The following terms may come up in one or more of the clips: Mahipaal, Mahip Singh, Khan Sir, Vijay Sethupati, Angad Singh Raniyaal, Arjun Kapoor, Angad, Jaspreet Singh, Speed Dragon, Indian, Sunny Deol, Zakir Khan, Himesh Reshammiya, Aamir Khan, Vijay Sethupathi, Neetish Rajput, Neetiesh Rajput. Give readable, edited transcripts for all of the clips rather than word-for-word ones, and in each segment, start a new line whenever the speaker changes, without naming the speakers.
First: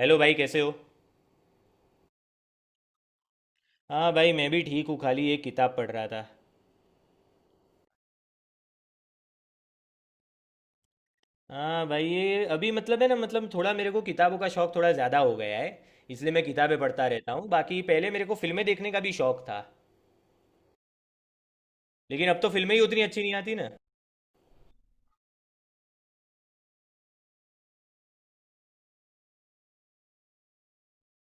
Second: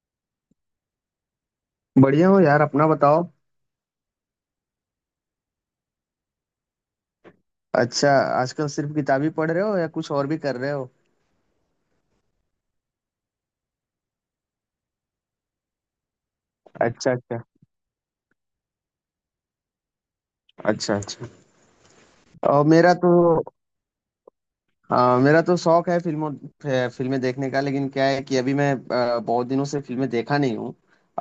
Hello भाई, कैसे हो?
बढ़िया हो यार, अपना बताओ।
हाँ भाई, मैं भी ठीक हूँ, खाली एक किताब पढ़ रहा था।
अच्छा, आजकल सिर्फ किताबी पढ़ रहे हो या कुछ और भी कर रहे हो?
हाँ भाई, ये अभी मतलब है ना, मतलब थोड़ा मेरे को किताबों का शौक थोड़ा ज़्यादा हो गया है, इसलिए मैं किताबें पढ़ता
अच्छा
रहता
अच्छा।
हूँ। बाकी पहले मेरे को फिल्में देखने का भी शौक था,
अच्छा अच्छा।
लेकिन अब तो
और
फिल्में ही
मेरा
उतनी
तो।
अच्छी नहीं आती ना।
हाँ, मेरा तो शौक है फिल्मों फिल्में देखने का, लेकिन क्या है कि अभी मैं बहुत दिनों से फिल्में देखा नहीं हूँ।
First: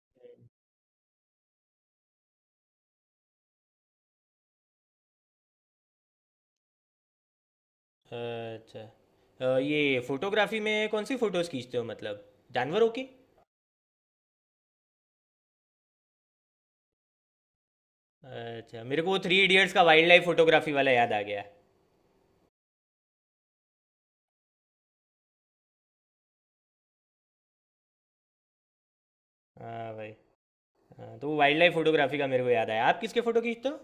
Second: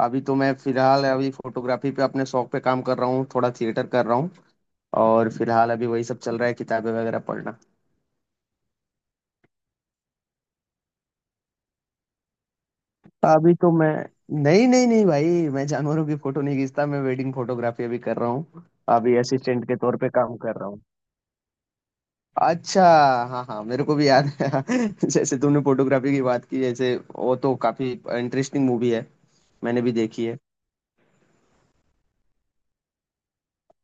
अभी तो मैं फिलहाल अभी फोटोग्राफी पे, अपने शौक पे काम कर रहा हूँ, थोड़ा थिएटर कर रहा हूँ। और फिलहाल अभी वही सब चल रहा है, किताबें वगैरह पढ़ना।
अच्छा, ये फोटोग्राफी में कौन सी फ़ोटोज़ खींचते हो, मतलब जानवरों की?
अभी तो मैं, नहीं नहीं नहीं भाई, मैं जानवरों की फोटो नहीं खींचता, मैं वेडिंग फोटोग्राफी अभी कर रहा हूँ।
अच्छा, मेरे को
अभी
थ्री
असिस्टेंट
इडियट्स
के
का
तौर
वाइल्ड
पे
लाइफ
काम कर रहा
फोटोग्राफी
हूँ।
वाला याद आ गया।
अच्छा। हाँ हाँ मेरे को भी याद है जैसे तुमने फोटोग्राफी की बात की, जैसे वो तो काफी इंटरेस्टिंग मूवी है, मैंने भी
हाँ भाई।
देखी है।
हाँ तो वाइल्ड लाइफ फोटोग्राफी का मेरे को याद आया, आप किसके फ़ोटो खींचते हो?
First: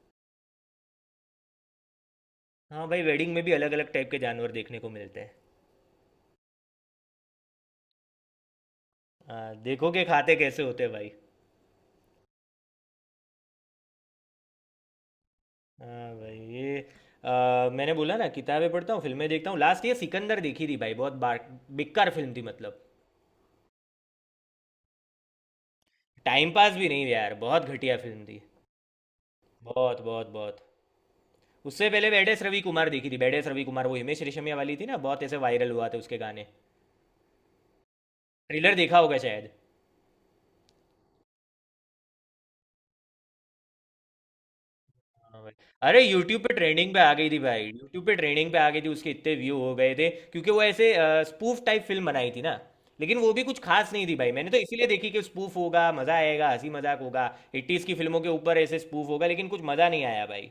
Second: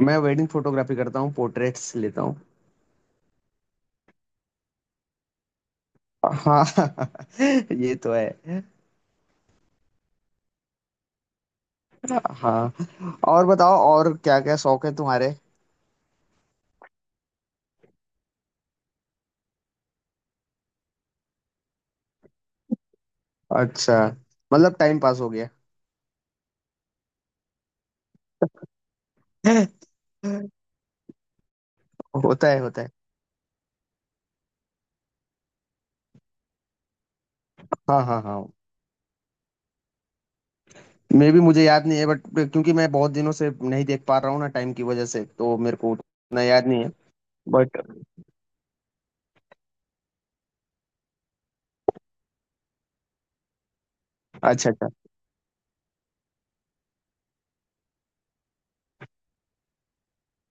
मैं वेडिंग फोटोग्राफी करता हूँ, पोर्ट्रेट्स लेता हूँ।
हाँ भाई, वेडिंग में भी अलग अलग टाइप के जानवर देखने को मिलते हैं।
हाँ ये तो है।
हाँ, देखो के खाते कैसे होते भाई।
हाँ, और बताओ, और क्या क्या शौक है तुम्हारे?
हाँ भाई, ये मैंने बोला ना, किताबें पढ़ता हूँ, फिल्में देखता हूँ। लास्ट ये सिकंदर देखी थी भाई, बहुत बार बेकार फिल्म थी मतलब।
अच्छा। मतलब टाइम पास हो गया।
टाइम पास भी नहीं यार, बहुत घटिया फिल्म थी। बहुत बहुत बहुत। उससे पहले बेडेस
होता
रवि
है होता
कुमार
है।
देखी थी। बेडेस रवि कुमार वो हिमेश रेशमिया वाली थी ना, बहुत ऐसे वायरल हुआ था उसके गाने।
हाँ हाँ हाँ।
ट्रेलर देखा होगा शायद।
मैं भी, मुझे याद नहीं है बट, क्योंकि मैं बहुत दिनों से नहीं देख पा रहा हूँ ना, टाइम की वजह से,
हाँ भाई,
तो मेरे को
अरे यूट्यूब
उतना
पे
याद नहीं है।
ट्रेंडिंग पे आ गई थी भाई,
बट
यूट्यूब पे ट्रेंडिंग पे आ गई थी, उसके इतने व्यू हो गए थे क्योंकि वो ऐसे स्पूफ टाइप फिल्म बनाई थी ना। लेकिन वो भी कुछ खास नहीं थी भाई, मैंने तो
अच्छा अच्छा।
इसीलिए देखी कि स्पूफ होगा, मजा आएगा, हंसी मजाक होगा, 80s की फिल्मों के ऊपर ऐसे स्पूफ होगा, लेकिन कुछ मजा नहीं आया भाई।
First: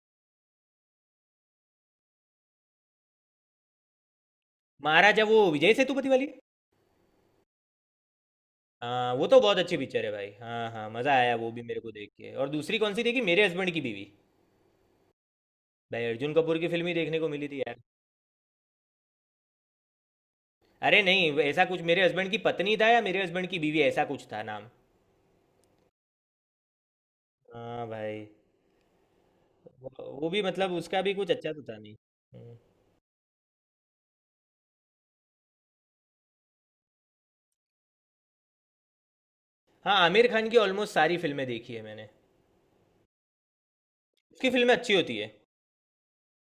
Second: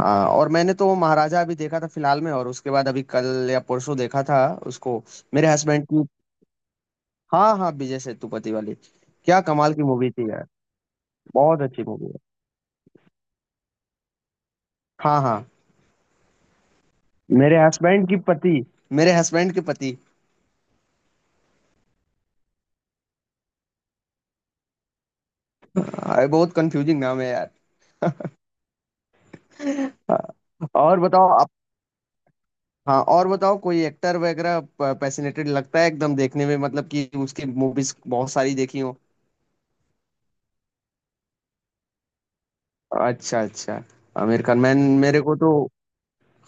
हाँ, और मैंने तो महाराजा अभी देखा था फिलहाल में, और उसके बाद अभी कल या परसों देखा था उसको,
महाराजा वो
मेरे
विजय
हस्बैंड की।
सेतुपति वाली?
हाँ हाँ, विजय सेतुपति वाली,
हाँ, वो तो
क्या
बहुत
कमाल
अच्छी
की
पिक्चर है
मूवी
भाई।
थी यार।
हाँ हाँ, मजा आया वो भी
बहुत
मेरे
अच्छी
को
मूवी
देख
है।
के। और दूसरी कौन सी देखी, मेरे हस्बैंड की बीवी?
हाँ हाँ।
भाई अर्जुन कपूर की फिल्म ही देखने को मिली
मेरे
थी यार।
हस्बैंड की पति, मेरे हस्बैंड के पति।
अरे नहीं, ऐसा कुछ मेरे हस्बैंड की पत्नी था या मेरे हस्बैंड की बीवी, ऐसा कुछ था नाम।
अरे बहुत कंफ्यूजिंग नाम है यार।
हाँ भाई। वो
हाँ,
वो भी मतलब
और
उसका भी
बताओ
कुछ
आप।
अच्छा तो था नहीं। हम्म।
हाँ और बताओ, कोई एक्टर वगैरह पैसिनेटेड लगता है एकदम देखने में, मतलब कि उसकी मूवीज बहुत सारी देखी हो।
हाँ, आमिर खान की ऑलमोस्ट सारी फिल्में देखी है मैंने।
अच्छा अच्छा। आमिर
उसकी
खान
फिल्में
मैन।
अच्छी होती
मेरे
है।
को तो।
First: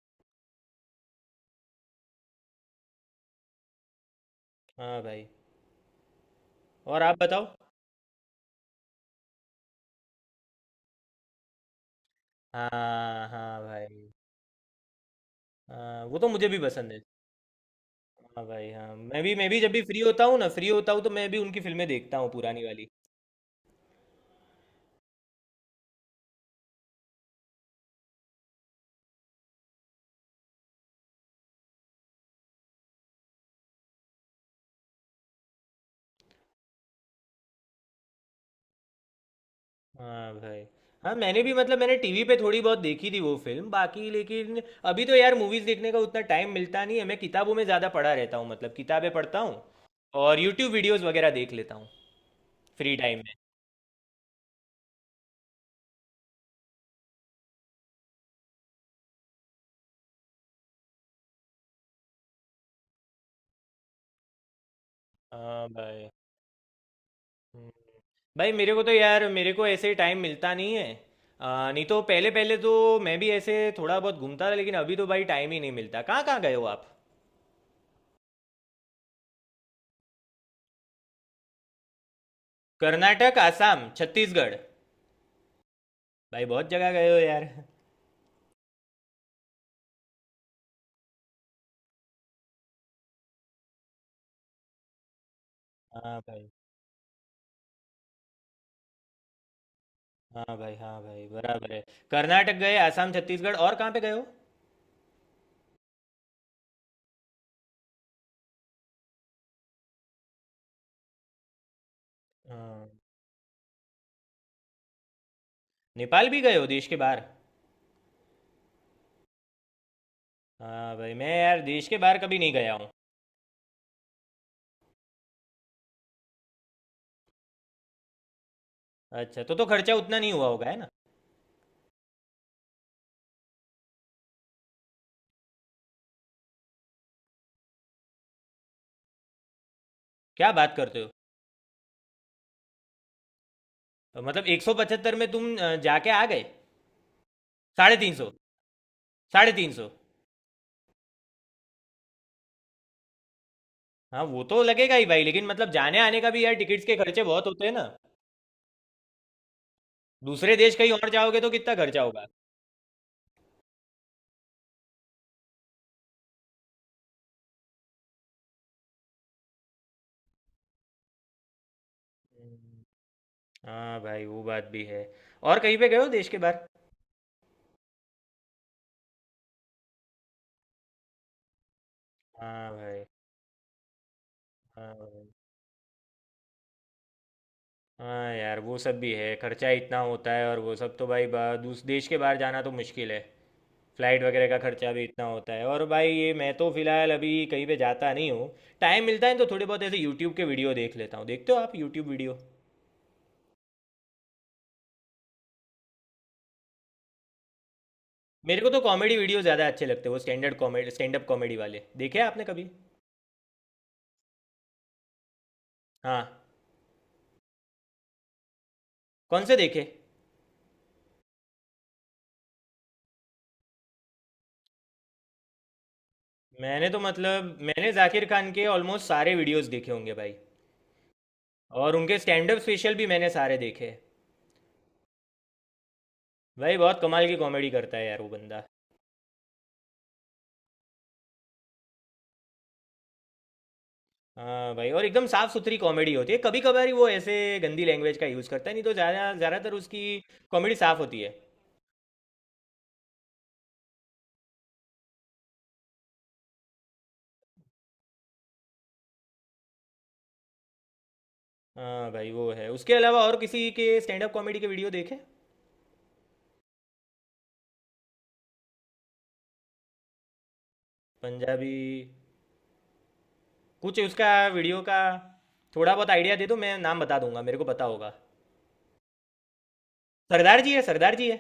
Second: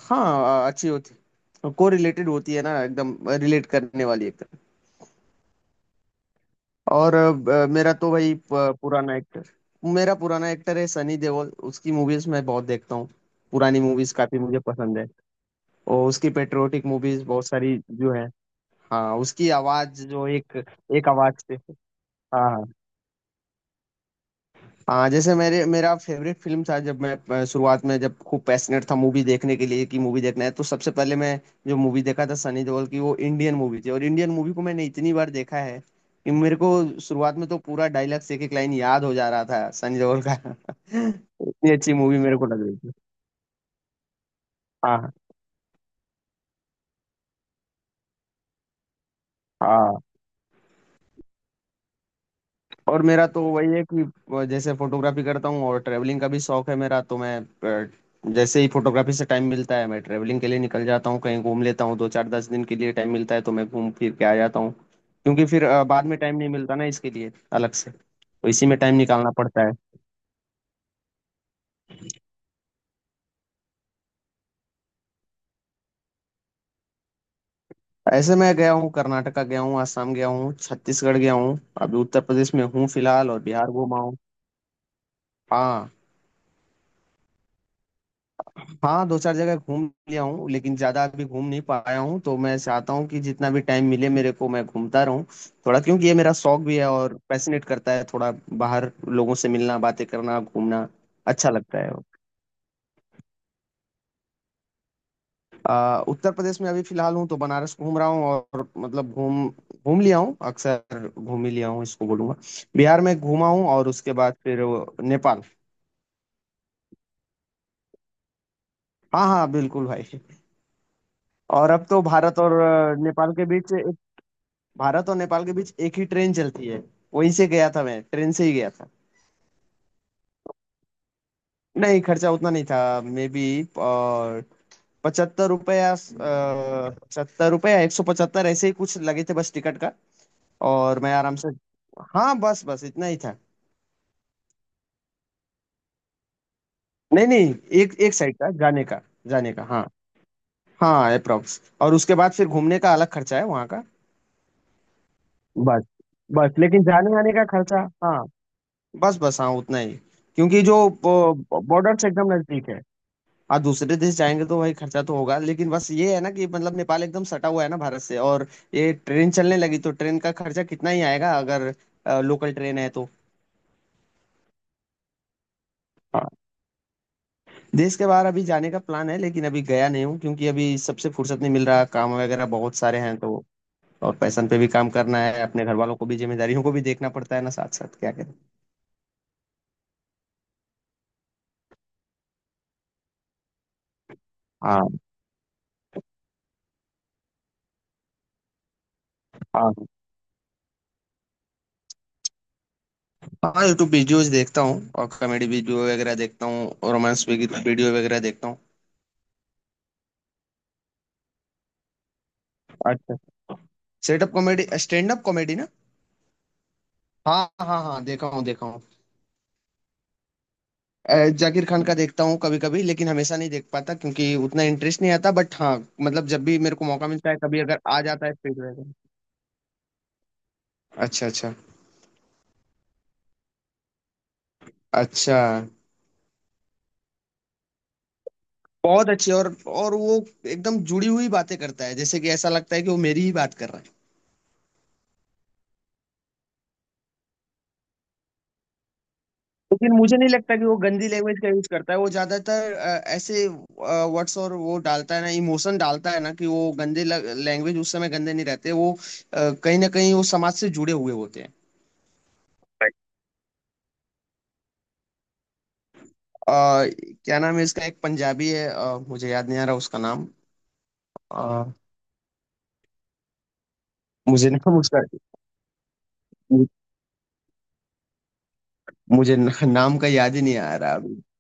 हाँ, अच्छी होती, को रिलेटेड होती है ना, एकदम रिलेट करने वाली, एकदम।
हाँ भाई, और
और
आप बताओ।
मेरा तो भाई पुराना एक्टर, मेरा पुराना एक्टर है सनी देओल, उसकी मूवीज मैं बहुत देखता हूँ।
हाँ हाँ
पुरानी
भाई।
मूवीज काफी मुझे पसंद है।
हाँ,
और
वो तो
उसकी
मुझे भी
पेट्रियोटिक
पसंद है।
मूवीज बहुत सारी जो है।
हाँ भाई, हाँ
हाँ,
मैं भी मैं
उसकी
भी जब भी फ्री
आवाज
होता
जो
हूँ ना,
एक,
फ्री होता हूँ
एक
तो मैं
आवाज
भी
से।
उनकी फिल्में देखता हूँ,
हाँ
पुरानी
हाँ
वाली।
हाँ। जैसे मेरे मेरा फेवरेट फिल्म था, जब मैं शुरुआत में, जब खूब पैशनेट था मूवी देखने के लिए कि मूवी देखना है, तो सबसे पहले मैं जो मूवी देखा था सनी देओल की, वो इंडियन मूवी थी, और इंडियन मूवी को मैंने इतनी बार देखा है कि मेरे को शुरुआत में तो पूरा डायलॉग्स एक एक लाइन याद हो जा रहा था सनी देओल का
हाँ भाई। हाँ, मैंने भी
इतनी
मतलब
अच्छी
मैंने
मूवी
टीवी पे
मेरे को
थोड़ी
लग रही
बहुत
थी।
देखी थी वो फिल्म बाकी, लेकिन अभी
हाँ
तो यार मूवीज़ देखने का उतना टाइम मिलता नहीं है। मैं किताबों में ज़्यादा पढ़ा रहता हूँ, मतलब किताबें पढ़ता हूँ
हाँ।
और यूट्यूब वीडियोस वगैरह देख लेता हूँ फ्री
और
टाइम
मेरा
में।
तो वही है कि जैसे फोटोग्राफी करता हूँ और ट्रैवलिंग का भी शौक है मेरा, तो मैं अ, जैसे ही फोटोग्राफी से टाइम मिलता है, मैं ट्रैवलिंग के लिए निकल जाता हूँ, कहीं घूम लेता हूँ। दो चार दस दिन के लिए टाइम मिलता है तो मैं घूम फिर के आ जाता हूँ। क्योंकि फिर
हाँ
बाद
भाई।
में टाइम नहीं मिलता ना इसके लिए
हम्म।
अलग से, तो
भाई
इसी
मेरे
में
को तो
टाइम
यार,
निकालना
मेरे को
पड़ता है।
ऐसे टाइम मिलता नहीं है। नहीं तो पहले पहले तो मैं भी ऐसे थोड़ा बहुत घूमता था, लेकिन अभी तो भाई टाइम ही नहीं मिलता। कहाँ कहाँ गए हो आप?
ऐसे मैं गया हूँ, कर्नाटका गया हूँ, आसाम गया हूँ, छत्तीसगढ़ गया हूँ, अभी उत्तर प्रदेश में हूँ फिलहाल,
कर्नाटक,
और बिहार
आसाम,
घूमा हूँ।
छत्तीसगढ़,
हाँ।
भाई बहुत जगह गए हो यार।
हाँ, दो चार जगह घूम लिया हूँ, लेकिन ज्यादा अभी घूम नहीं पाया हूँ, तो मैं चाहता हूँ कि जितना भी टाइम मिले मेरे को, मैं घूमता रहूँ थोड़ा, क्योंकि ये
हाँ
मेरा
भाई,
शौक भी है और पैशनेट करता है थोड़ा। बाहर लोगों से मिलना, बातें करना,
हाँ भाई,
घूमना
हाँ भाई,
अच्छा
बराबर
लगता
है।
है।
कर्नाटक गए, आसाम, छत्तीसगढ़ और कहाँ पे गए हो?
उत्तर प्रदेश में अभी फिलहाल हूँ, तो बनारस घूम रहा हूँ, और मतलब घूम घूम लिया हूँ, अक्सर घूम ही लिया हूँ इसको बोलूंगा।
हाँ।
बिहार में घूमा हूँ, और उसके बाद फिर वो नेपाल।
नेपाल भी गए हो, देश के बाहर?
हाँ हाँ बिल्कुल भाई।
हाँ भाई, मैं यार
और अब
देश के
तो
बाहर कभी
भारत
नहीं
और
गया हूँ।
नेपाल के बीच एक, भारत और नेपाल के बीच एक ही ट्रेन चलती है, वहीं से गया था मैं, ट्रेन से ही गया था।
अच्छा, तो खर्चा उतना नहीं हुआ होगा है ना?
नहीं, खर्चा उतना नहीं था। मे बी 75 रुपया, पचहत्तर रुपया, 175 ऐसे ही कुछ लगे थे बस टिकट का।
क्या बात
और
करते हो!
मैं आराम से। हाँ, बस बस इतना ही था।
तो मतलब 175 में तुम जाके आ गए?
नहीं नहीं, एक
साढ़े तीन
एक
सौ।
साइड का जाने का,
साढ़े
जाने का
तीन
हाँ।
सौ।
हाँ अप्रोक्स, और उसके बाद फिर घूमने का अलग खर्चा है वहाँ का।
हाँ, वो तो लगेगा ही भाई, लेकिन मतलब
बस,
जाने आने का भी यार
बस लेकिन
टिकट्स के
जाने
खर्चे
आने का
बहुत होते हैं
खर्चा
ना।
हाँ। बस बस हाँ उतना ही।
दूसरे
क्योंकि
देश
जो
कहीं और जाओगे तो कितना
बॉर्डर
खर्चा
से
होगा।
एकदम नजदीक है। हाँ दूसरे देश जाएंगे तो भाई खर्चा तो होगा, लेकिन बस ये है ना कि मतलब नेपाल एकदम सटा हुआ है ना भारत से, और ये ट्रेन चलने लगी, तो ट्रेन का खर्चा कितना ही आएगा, अगर लोकल ट्रेन है तो।
हाँ भाई, वो बात भी है। और कहीं पे गए हो देश
हाँ,
के बाहर?
देश के बाहर अभी जाने का प्लान है, लेकिन अभी गया नहीं हूँ, क्योंकि अभी सबसे फुर्सत नहीं मिल रहा, काम वगैरह
हाँ
बहुत सारे
भाई,
हैं तो। और पैशन पे भी काम
हाँ
करना
भाई,
है, अपने घर वालों को भी, जिम्मेदारियों को भी देखना पड़ता है ना साथ साथ, क्या करें।
हाँ यार, वो सब भी है, खर्चा इतना होता है। और वो सब तो भाई दूस देश के बाहर जाना तो मुश्किल है, फ्लाइट वगैरह का
हाँ।
खर्चा भी इतना होता है। और भाई ये मैं तो फिलहाल अभी कहीं पे जाता नहीं हूँ। टाइम मिलता है तो थोड़े
हाँ
बहुत ऐसे यूट्यूब के वीडियो देख लेता हूँ। देखते हो आप यूट्यूब वीडियो?
हाँ, यूट्यूब वीडियोज देखता हूँ, और कॉमेडी वीडियो वगैरह देखता हूँ, रोमांस वीडियो वगैरह देखता हूँ।
मेरे को तो कॉमेडी वीडियो ज़्यादा अच्छे लगते हैं। वो standard comedy, stand up comedy वाले देखे आपने कभी?
अच्छा। Setup comedy, stand up comedy.
हाँ।
हाँ हाँ हाँ देखा हूँ देखा हूँ।
कौन से देखे?
जाकिर खान का देखता हूँ कभी कभी, लेकिन हमेशा नहीं देख पाता क्योंकि उतना इंटरेस्ट नहीं आता, बट हाँ मतलब जब भी मेरे को
मैंने तो
मौका मिलता है,
मतलब
कभी अगर
मैंने
आ
जाकिर
जाता है
खान
स्पीड
के
ड्रैगन।
ऑलमोस्ट सारे वीडियोस देखे होंगे भाई।
अच्छा अच्छा।
और उनके स्टैंड अप स्पेशल भी मैंने सारे देखे हैं।
अच्छा।
भाई बहुत कमाल की कॉमेडी करता है यार वो बंदा।
बहुत अच्छी। और वो एकदम जुड़ी हुई बातें करता है, जैसे कि ऐसा लगता है कि वो मेरी ही बात कर रहा है।
हाँ भाई, और एकदम साफ सुथरी कॉमेडी होती है, कभी कभार ही वो ऐसे गंदी लैंग्वेज का यूज़ करता है, नहीं तो ज़्यादा, ज़्यादातर
लेकिन
उसकी
मुझे नहीं लगता कि
कॉमेडी
वो
साफ
गंदी
होती है।
लैंग्वेज का यूज करता है, वो ज्यादातर ऐसे वर्ड्स और वो डालता है ना, इमोशन डालता है ना, कि वो गंदे लैंग्वेज उस समय गंदे नहीं रहते, वो कहीं ना कहीं वो समाज से जुड़े हुए होते
हाँ भाई, वो है।
हैं।
उसके अलावा और किसी के स्टैंड अप कॉमेडी के वीडियो देखे?
आ, क्या नाम है इसका, एक पंजाबी है, मुझे याद नहीं आ रहा उसका नाम, अ,
पंजाबी? कुछ उसका
मुझे नाम
वीडियो का
उसका,
थोड़ा बहुत आइडिया दे दो, मैं नाम बता दूंगा, मेरे को पता होगा।
मुझे नाम का याद ही नहीं
सरदार जी
आ
है,
रहा
सरदार
अभी।
जी है।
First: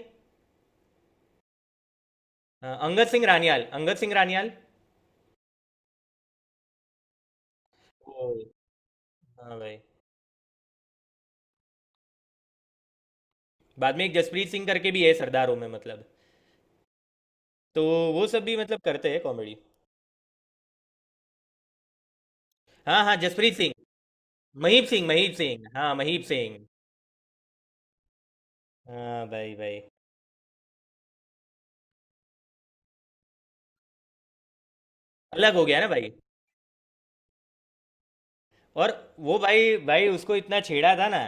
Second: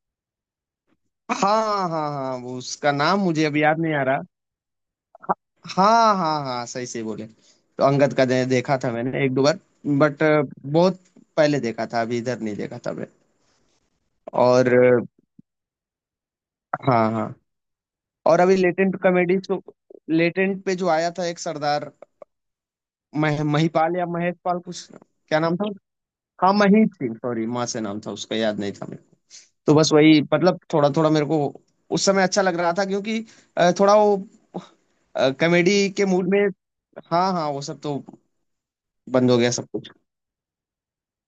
हाँ हाँ हाँ, वो
हाँ,
उसका
अंगद
नाम
सिंह
मुझे अभी
रानियाल,
याद नहीं
अंगद
आ
सिंह
रहा।
रानियाल।
हाँ हाँ हाँ, सही सही बोले तो अंगद का
ओ।
देखा था मैंने एक दो
हाँ
बार।
भाई।
बट बहुत पहले देखा था, अभी इधर नहीं देखा था मैं।
बाद में एक जसप्रीत सिंह
और
करके भी है, सरदारों में मतलब।
हाँ हाँ।
तो वो
और
सब भी
अभी
मतलब
लेटेंट
करते हैं
कॉमेडी
कॉमेडी।
तो, लेटेंट पे जो आया था एक सरदार,
हाँ हाँ, जसप्रीत सिंह।
महिपाल या महेश पाल
महीप
कुछ,
सिंह, महीप
क्या नाम
सिंह,
था।
हाँ महीप
हाँ
सिंह।
मही थी, सॉरी माँ से नाम था उसका, याद नहीं था मेरे को।
हाँ भाई
तो
भाई।
बस वही, मतलब थोड़ा थोड़ा मेरे को उस समय अच्छा लग रहा था, क्योंकि थोड़ा वो
अलग हो गया ना
कॉमेडी के
भाई।
मूड में। हाँ हाँ, वो सब तो
और
बंद हो
वो
गया सब
भाई
कुछ।
भाई, उसको इतना छेड़ा था ना,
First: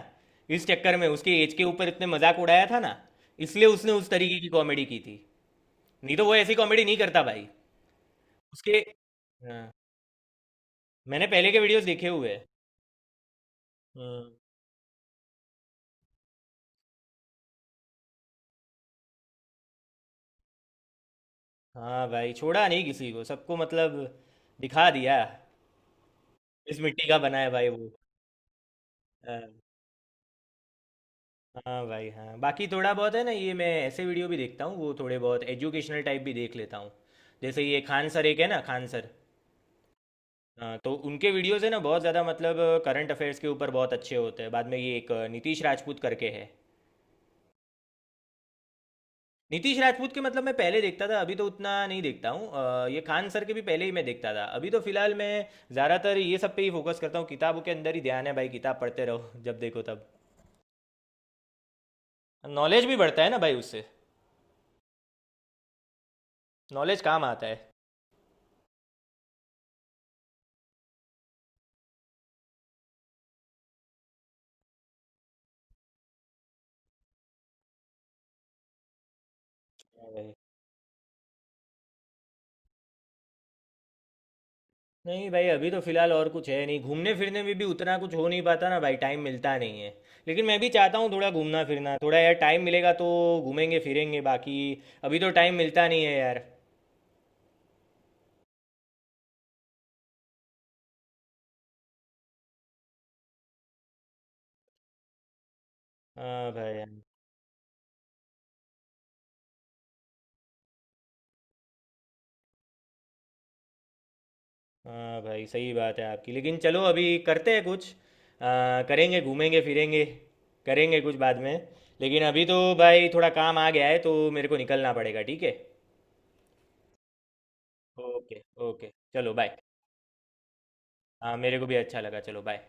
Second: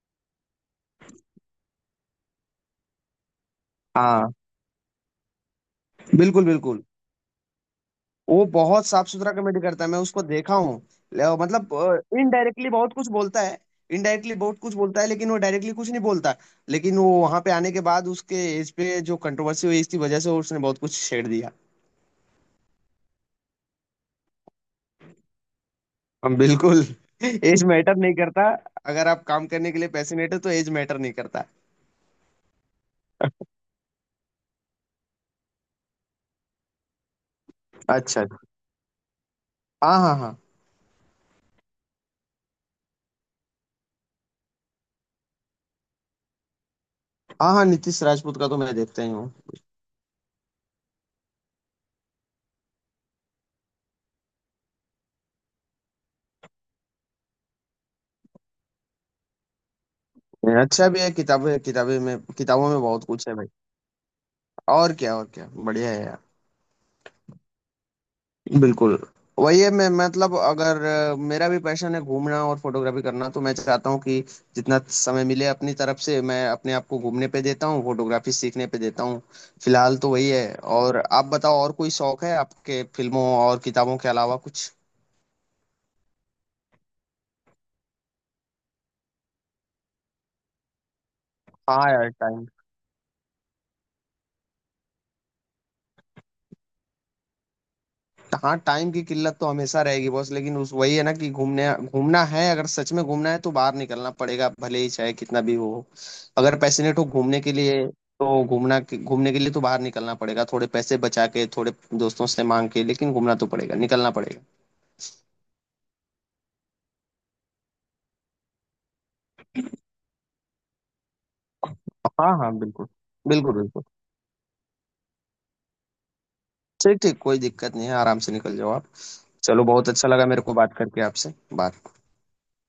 इस चक्कर में उसके एज के ऊपर इतने मजाक उड़ाया था ना, इसलिए उसने उस
हाँ
तरीके की कॉमेडी की थी। नहीं तो वो
बिल्कुल
ऐसी
बिल्कुल,
कॉमेडी नहीं करता भाई।
वो
उसके,
बहुत साफ सुथरा कॉमेडी
हाँ,
करता है, मैं उसको देखा हूँ।
मैंने पहले के
मतलब
वीडियोस देखे हुए हैं।
इनडायरेक्टली बहुत कुछ बोलता है,
हम्म।
इनडायरेक्टली बहुत कुछ बोलता है, लेकिन वो डायरेक्टली कुछ नहीं बोलता। लेकिन वो वहां पे आने के बाद उसके एज पे जो कंट्रोवर्सी हुई, इसकी वजह से उसने बहुत कुछ छेड़ दिया।
हाँ भाई, छोड़ा नहीं किसी को, सबको मतलब दिखा दिया।
हम
इस
बिल्कुल।
मिट्टी का बना है
एज
भाई वो।
मैटर नहीं करता, अगर आप काम
हाँ।
करने के लिए पैशनेट हो तो एज मैटर नहीं करता।
हाँ भाई, हाँ। बाकी थोड़ा बहुत है ना, ये मैं ऐसे वीडियो भी देखता हूँ, वो थोड़े बहुत एजुकेशनल टाइप भी देख लेता हूँ। जैसे ये खान
अच्छा।
सर एक है ना, खान सर।
हाँ हाँ हाँ।
हाँ, तो उनके वीडियोस है ना बहुत ज़्यादा मतलब, करंट अफेयर्स के ऊपर बहुत अच्छे होते हैं। बाद में ये एक नीतीश राजपूत करके है।
हाँ हाँ, नीतीश राजपूत का तो मैं देखता ही हूँ।
नीतीश राजपूत के मतलब मैं पहले देखता था, अभी तो उतना नहीं देखता हूँ। ये खान सर के भी पहले ही मैं देखता था, अभी तो फिलहाल मैं ज़्यादातर ये सब पे ही फोकस करता हूँ। किताबों के अंदर ही ध्यान है भाई, किताब पढ़ते रहो जब देखो तब।
अच्छा भी है किताबें, किताबें में किताबों में
नॉलेज भी
बहुत
बढ़ता
कुछ
है
है
ना
भाई।
भाई उससे,
और क्या, और क्या बढ़िया है यार।
नॉलेज काम आता
बिल्कुल। वही है, मैं मतलब अगर मेरा भी पैशन है घूमना और फोटोग्राफी करना, तो मैं चाहता हूँ कि जितना समय मिले अपनी तरफ से, मैं अपने आप को घूमने पे देता हूँ, फोटोग्राफी सीखने पे देता हूँ। फिलहाल तो वही
है।
है। और आप बताओ, और कोई शौक है आपके फिल्मों और किताबों के अलावा कुछ?
नहीं भाई, अभी तो फिलहाल और कुछ है नहीं। घूमने फिरने में भी उतना कुछ हो नहीं पाता ना भाई, टाइम मिलता नहीं है। लेकिन मैं भी चाहता हूँ थोड़ा घूमना
हाँ
फिरना,
यार,
थोड़ा यार
टाइम।
टाइम मिलेगा तो घूमेंगे फिरेंगे। बाकी अभी तो टाइम मिलता नहीं है यार।
हाँ टाइम की किल्लत तो हमेशा रहेगी बॉस, लेकिन उस वही है ना कि घूमने घूमना है, अगर सच में घूमना है तो बाहर निकलना पड़ेगा भले ही चाहे कितना भी हो,
हाँ
अगर
भाई यार,
पैशनेट हो घूमने के लिए। तो घूमना घूमने के लिए तो बाहर निकलना पड़ेगा, थोड़े पैसे बचा के, थोड़े दोस्तों से मांग के, लेकिन घूमना तो पड़ेगा, निकलना पड़ेगा।
हाँ भाई, सही बात है आपकी। लेकिन चलो अभी करते हैं कुछ, करेंगे घूमेंगे फिरेंगे, करेंगे कुछ बाद में। लेकिन
हाँ
अभी
हाँ
तो
बिल्कुल।
भाई थोड़ा
बिल्कुल
काम आ
बिल्कुल
गया है तो मेरे को निकलना पड़ेगा, ठीक है?
ठीक ठीक, कोई दिक्कत नहीं है, आराम से
ओके।
निकल जाओ आप।
ओके चलो, बाय।
चलो, बहुत अच्छा लगा मेरे को बात करके आपसे।
हाँ, मेरे को
बाय।
भी अच्छा लगा, चलो बाय।